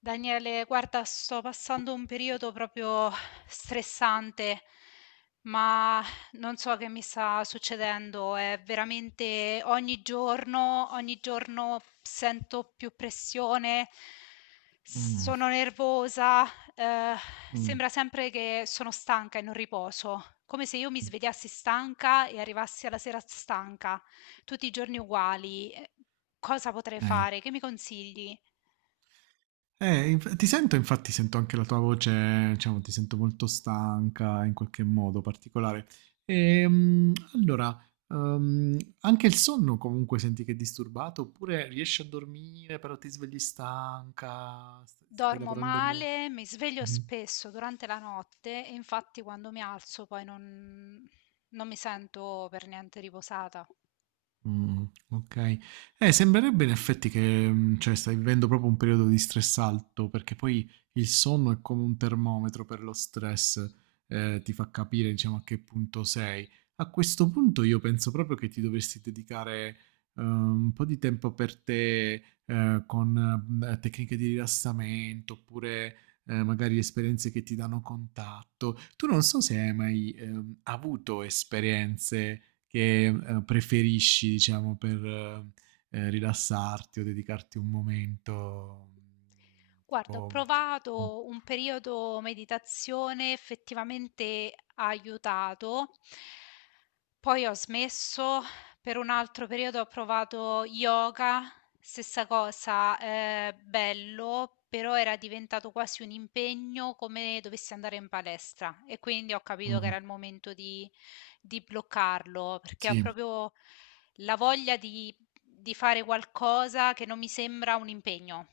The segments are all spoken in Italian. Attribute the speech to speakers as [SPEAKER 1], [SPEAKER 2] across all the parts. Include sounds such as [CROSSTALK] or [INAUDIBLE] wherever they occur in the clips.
[SPEAKER 1] Daniele, guarda, sto passando un periodo proprio stressante, ma non so che mi sta succedendo. È veramente ogni giorno sento più pressione,
[SPEAKER 2] Mh,
[SPEAKER 1] sono nervosa, eh,
[SPEAKER 2] mh,
[SPEAKER 1] sembra sempre che sono stanca e non riposo, come se io mi svegliassi stanca e arrivassi alla sera stanca, tutti i giorni uguali. Cosa potrei
[SPEAKER 2] okay.
[SPEAKER 1] fare? Che mi consigli?
[SPEAKER 2] Inf Ti sento, infatti sento anche la tua voce, diciamo ti sento molto stanca in qualche modo particolare. Allora, anche il sonno comunque senti che è disturbato, oppure riesci a dormire però ti svegli stanca, st stai
[SPEAKER 1] Dormo
[SPEAKER 2] lavorando mo
[SPEAKER 1] male, mi sveglio
[SPEAKER 2] mh-mh.
[SPEAKER 1] spesso durante la notte e infatti quando mi alzo poi non mi sento per niente riposata.
[SPEAKER 2] Mh, okay. Sembrerebbe in effetti che, cioè stai vivendo proprio un periodo di stress alto, perché poi il sonno è come un termometro per lo stress, ti fa capire diciamo a che punto sei. A questo punto io penso proprio che ti dovresti dedicare, un po' di tempo per te, con, tecniche di rilassamento oppure, magari esperienze che ti danno contatto. Tu non so se hai mai, avuto esperienze, che preferisci, diciamo, per rilassarti o dedicarti un momento,
[SPEAKER 1] Guarda, ho
[SPEAKER 2] tipo... Mh.
[SPEAKER 1] provato un periodo meditazione, effettivamente ha aiutato. Poi ho smesso, per un altro periodo ho provato yoga, stessa cosa, bello, però era diventato quasi un impegno come dovessi andare in palestra e quindi ho capito che
[SPEAKER 2] Mh.
[SPEAKER 1] era il momento di bloccarlo, perché ho
[SPEAKER 2] Sì.
[SPEAKER 1] proprio la voglia di fare qualcosa che non mi sembra un impegno.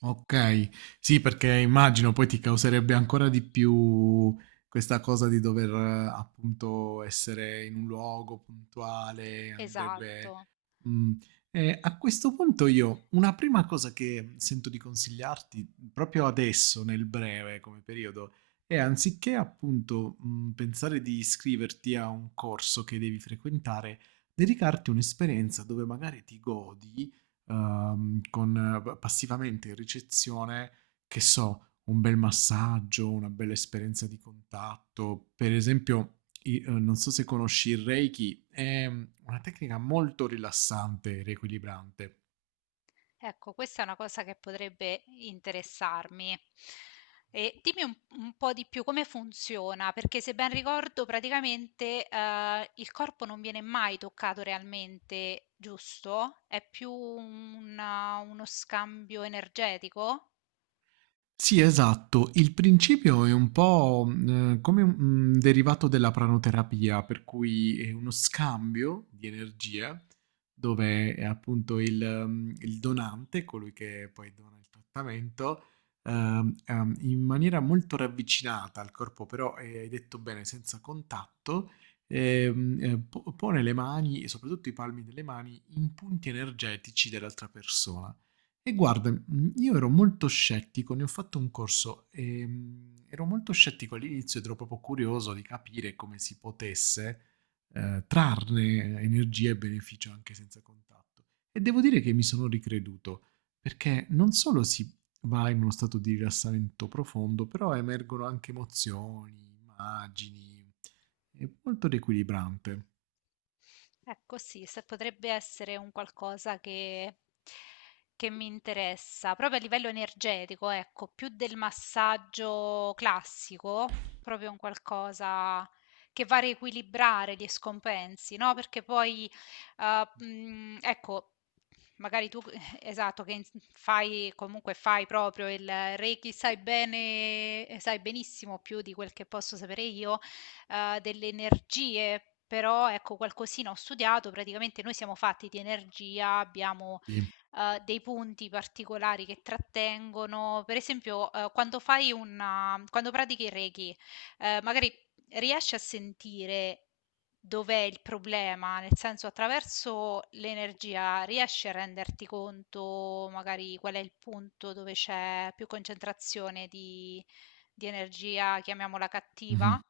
[SPEAKER 2] Okay. Sì, perché immagino poi ti causerebbe ancora di più questa cosa di dover appunto essere in un luogo puntuale,
[SPEAKER 1] Esatto.
[SPEAKER 2] andrebbe mhmm, a questo punto io una prima cosa che sento di consigliarti, proprio adesso nel breve come periodo, è anziché appunto, pensare di iscriverti a un corso che devi frequentare, dedicarti un'esperienza dove magari ti godi, con passivamente in ricezione, che so, un bel massaggio, una bella esperienza di contatto. Per esempio, non so se conosci il Reiki, è una tecnica molto rilassante e riequilibrante.
[SPEAKER 1] Ecco, questa è una cosa che potrebbe interessarmi. E dimmi un po' di più come funziona, perché se ben ricordo, praticamente il corpo non viene mai toccato realmente, giusto? È più uno scambio energetico?
[SPEAKER 2] Sì, esatto. Il principio è un po', come un derivato della pranoterapia, per cui è uno scambio di energie, dove, appunto il il donante, colui che poi dona il trattamento, in maniera molto ravvicinata al corpo, però, hai detto bene, senza contatto, po pone le mani e soprattutto i palmi delle mani in punti energetici dell'altra persona. E guarda, io ero molto scettico, ne ho fatto un corso, ero molto scettico all'inizio ed ero proprio curioso di capire come si potesse, trarne energia e beneficio anche senza contatto. E devo dire che mi sono ricreduto, perché non solo si va in uno stato di rilassamento profondo, però emergono anche emozioni, immagini, è molto riequilibrante.
[SPEAKER 1] Ecco sì, se potrebbe essere un qualcosa che mi interessa, proprio a livello energetico, ecco, più del massaggio classico, proprio un qualcosa che va a riequilibrare gli scompensi, no? Perché poi, ecco, magari tu, [LAUGHS] esatto, fai, comunque fai proprio il Reiki, sai bene, sai benissimo più di quel che posso sapere io delle energie, però ecco qualcosina ho studiato, praticamente noi siamo fatti di energia, abbiamo,
[SPEAKER 2] Sì,
[SPEAKER 1] dei punti particolari che trattengono per esempio, quando fai una quando pratichi il Reiki, magari riesci a sentire dov'è il problema, nel senso attraverso l'energia riesci a renderti conto magari qual è il punto dove c'è più concentrazione di energia, chiamiamola
[SPEAKER 2] mh-mh.
[SPEAKER 1] cattiva?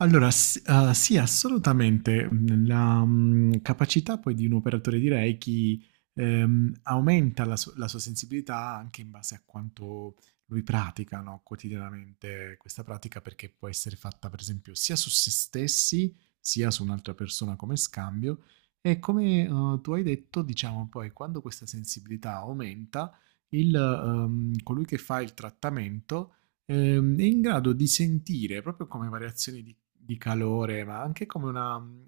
[SPEAKER 2] Allora, sì, assolutamente. La, capacità poi di un operatore di Reiki aumenta la, la sua sensibilità anche in base a quanto lui pratica, no, quotidianamente questa pratica, perché può essere fatta, per esempio, sia su se stessi, sia su un'altra persona come scambio. E come tu hai detto, diciamo poi, quando questa sensibilità aumenta, il, colui che fa il trattamento è in grado di sentire proprio come variazioni di calore, ma anche come una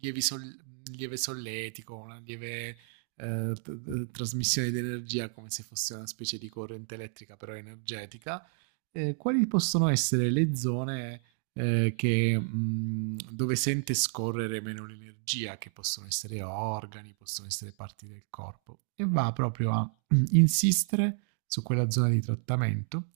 [SPEAKER 2] lievi sol- lieve solletico, una lieve trasmissione di energia, come se fosse una specie di corrente elettrica, però energetica. Quali possono essere le zone che, dove sente scorrere meno l'energia, che possono essere organi, possono essere parti del corpo, e va proprio a [CLEARS THROAT] insistere su quella zona di trattamento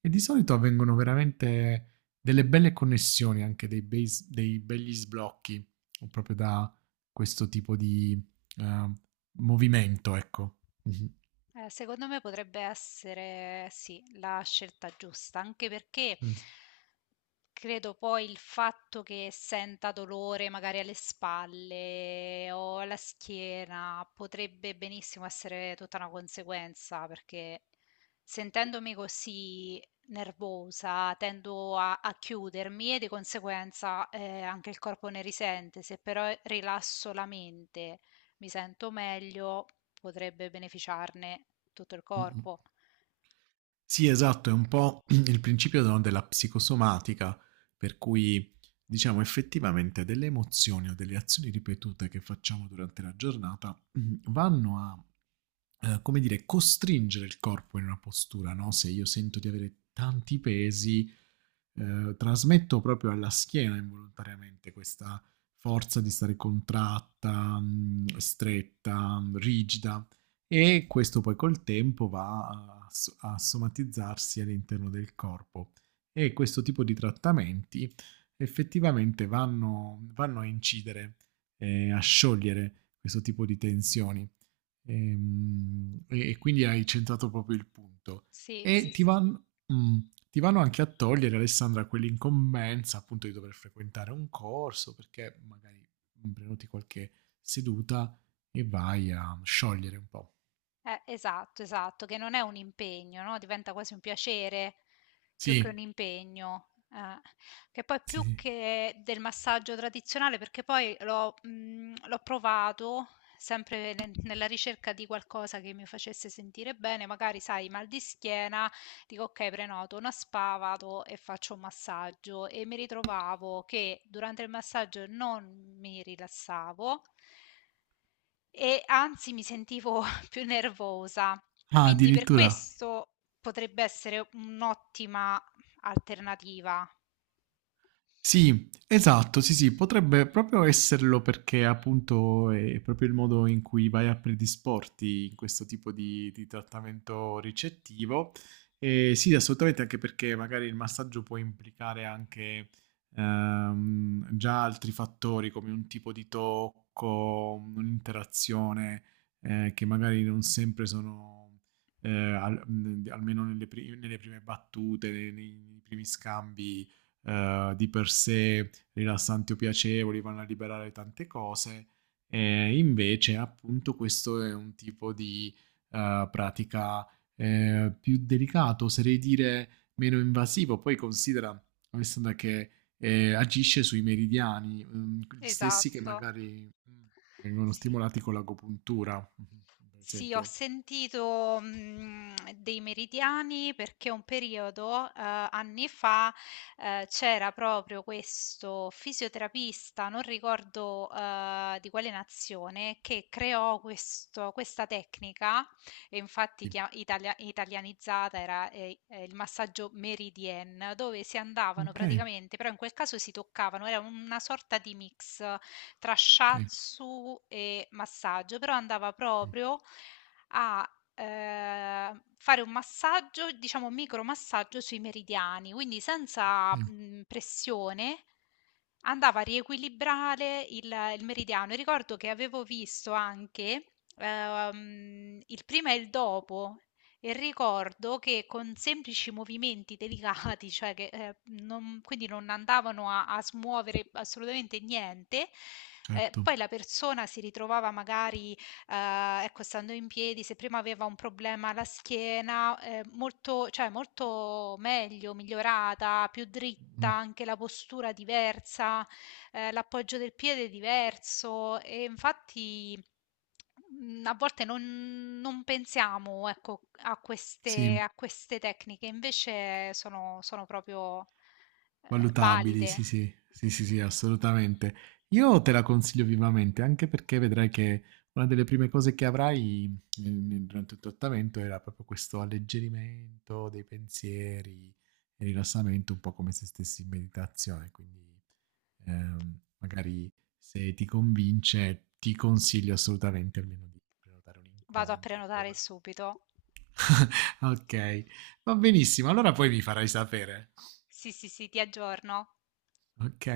[SPEAKER 2] e di solito avvengono veramente delle belle connessioni, anche dei, dei begli sblocchi, proprio da questo tipo di eh, movimento, ecco. Mhm.
[SPEAKER 1] Secondo me potrebbe essere sì, la scelta giusta, anche perché
[SPEAKER 2] Mm,
[SPEAKER 1] credo poi il fatto che senta dolore magari alle spalle o alla schiena potrebbe benissimo essere tutta una conseguenza, perché sentendomi così nervosa tendo a chiudermi e di conseguenza anche il corpo ne risente. Se però rilasso la mente mi sento meglio, potrebbe beneficiarne tutto il
[SPEAKER 2] mm,
[SPEAKER 1] corpo.
[SPEAKER 2] sì, esatto, è un po' [CLEARS THROAT] il principio no, della psicosomatica, per cui diciamo effettivamente delle emozioni o delle azioni ripetute che facciamo durante la giornata [CLEARS THROAT] vanno a, come dire, costringere il corpo in una postura, no? Se io sento di avere tanti pesi, trasmetto proprio alla schiena involontariamente questa forza di stare contratta, stretta, rigida, e questo poi col tempo va a, a somatizzarsi all'interno del corpo e questo tipo di trattamenti effettivamente vanno a incidere, a sciogliere questo tipo di tensioni. E quindi hai centrato proprio il punto
[SPEAKER 1] Sì, sì,
[SPEAKER 2] e ti
[SPEAKER 1] sì, sì.
[SPEAKER 2] vanno, ti vanno anche a togliere, Alessandra, quell'incombenza appunto di dover frequentare un corso perché magari prenoti qualche seduta e vai a sciogliere un po'.
[SPEAKER 1] Esatto, esatto, che non è un impegno, no? Diventa quasi un piacere più
[SPEAKER 2] Sì,
[SPEAKER 1] che un impegno. Eh. Che poi
[SPEAKER 2] sì,
[SPEAKER 1] più
[SPEAKER 2] sì.
[SPEAKER 1] che del massaggio tradizionale, perché poi l'ho provato sempre nella ricerca di qualcosa che mi facesse sentire bene, magari sai, mal di schiena. Dico: "Okay, prenoto una spa, vado e faccio un massaggio" e mi ritrovavo che durante il massaggio non mi rilassavo e anzi mi sentivo [LAUGHS] più nervosa.
[SPEAKER 2] Ah,
[SPEAKER 1] Quindi per
[SPEAKER 2] addirittura.
[SPEAKER 1] questo potrebbe essere un'ottima alternativa.
[SPEAKER 2] Sì, esatto, sì, sì, potrebbe proprio esserlo perché appunto è proprio il modo in cui vai a predisporti in questo tipo di trattamento ricettivo. E sì, assolutamente, anche perché magari il massaggio può implicare anche già altri fattori come un tipo di tocco, un'interazione che magari non sempre sono, almeno nelle, nelle prime battute, nei primi scambi di per sé rilassanti o piacevoli, vanno a liberare tante cose, e invece appunto questo è un tipo di pratica più delicato, oserei dire meno invasivo, poi considera, Alessandra, che agisce sui meridiani, gli
[SPEAKER 1] Sì.
[SPEAKER 2] stessi che
[SPEAKER 1] Esatto.
[SPEAKER 2] magari vengono
[SPEAKER 1] Sì.
[SPEAKER 2] stimolati con l'agopuntura, mhm, per
[SPEAKER 1] Sì, ho
[SPEAKER 2] esempio.
[SPEAKER 1] sentito, dei meridiani perché un periodo, anni fa, c'era proprio questo fisioterapista, non ricordo, di quale nazione, che creò questo questa tecnica e infatti
[SPEAKER 2] Sì.
[SPEAKER 1] chia italia italianizzata era, il massaggio meridien, dove si andavano
[SPEAKER 2] Ok,
[SPEAKER 1] praticamente, però in quel caso si toccavano, era una sorta di mix tra
[SPEAKER 2] ok,
[SPEAKER 1] shiatsu e massaggio, però andava
[SPEAKER 2] sì,
[SPEAKER 1] proprio a fare un massaggio, diciamo micromassaggio sui meridiani, quindi senza
[SPEAKER 2] eh,
[SPEAKER 1] pressione andava a riequilibrare il meridiano. E ricordo che avevo visto anche il prima e il dopo e ricordo che con semplici movimenti delicati, [LAUGHS] cioè che, non quindi non andavano a smuovere assolutamente niente,
[SPEAKER 2] certo.
[SPEAKER 1] poi la persona si ritrovava magari, ecco, stando in piedi, se prima aveva un problema alla schiena, molto cioè molto meglio, migliorata, più dritta,
[SPEAKER 2] Mm,
[SPEAKER 1] anche la postura diversa, l'appoggio del piede è diverso e infatti, mhmm, a volte non pensiamo, ecco,
[SPEAKER 2] sì,
[SPEAKER 1] a queste tecniche, invece sono proprio,
[SPEAKER 2] valutabili,
[SPEAKER 1] valide.
[SPEAKER 2] sì, sì, sì, sì, sì, assolutamente. Io te la consiglio vivamente, anche perché vedrai che una delle prime cose che avrai durante il trattamento era proprio questo alleggerimento dei pensieri e rilassamento, un po' come se stessi in meditazione. Quindi, magari se ti convince, ti consiglio assolutamente almeno di prenotare un
[SPEAKER 1] Vado a
[SPEAKER 2] incontro e poi
[SPEAKER 1] prenotare
[SPEAKER 2] valut-
[SPEAKER 1] subito.
[SPEAKER 2] Ok, va benissimo. Allora poi mi farai sapere.
[SPEAKER 1] Sì, sì, sì, ti aggiorno.
[SPEAKER 2] Ok.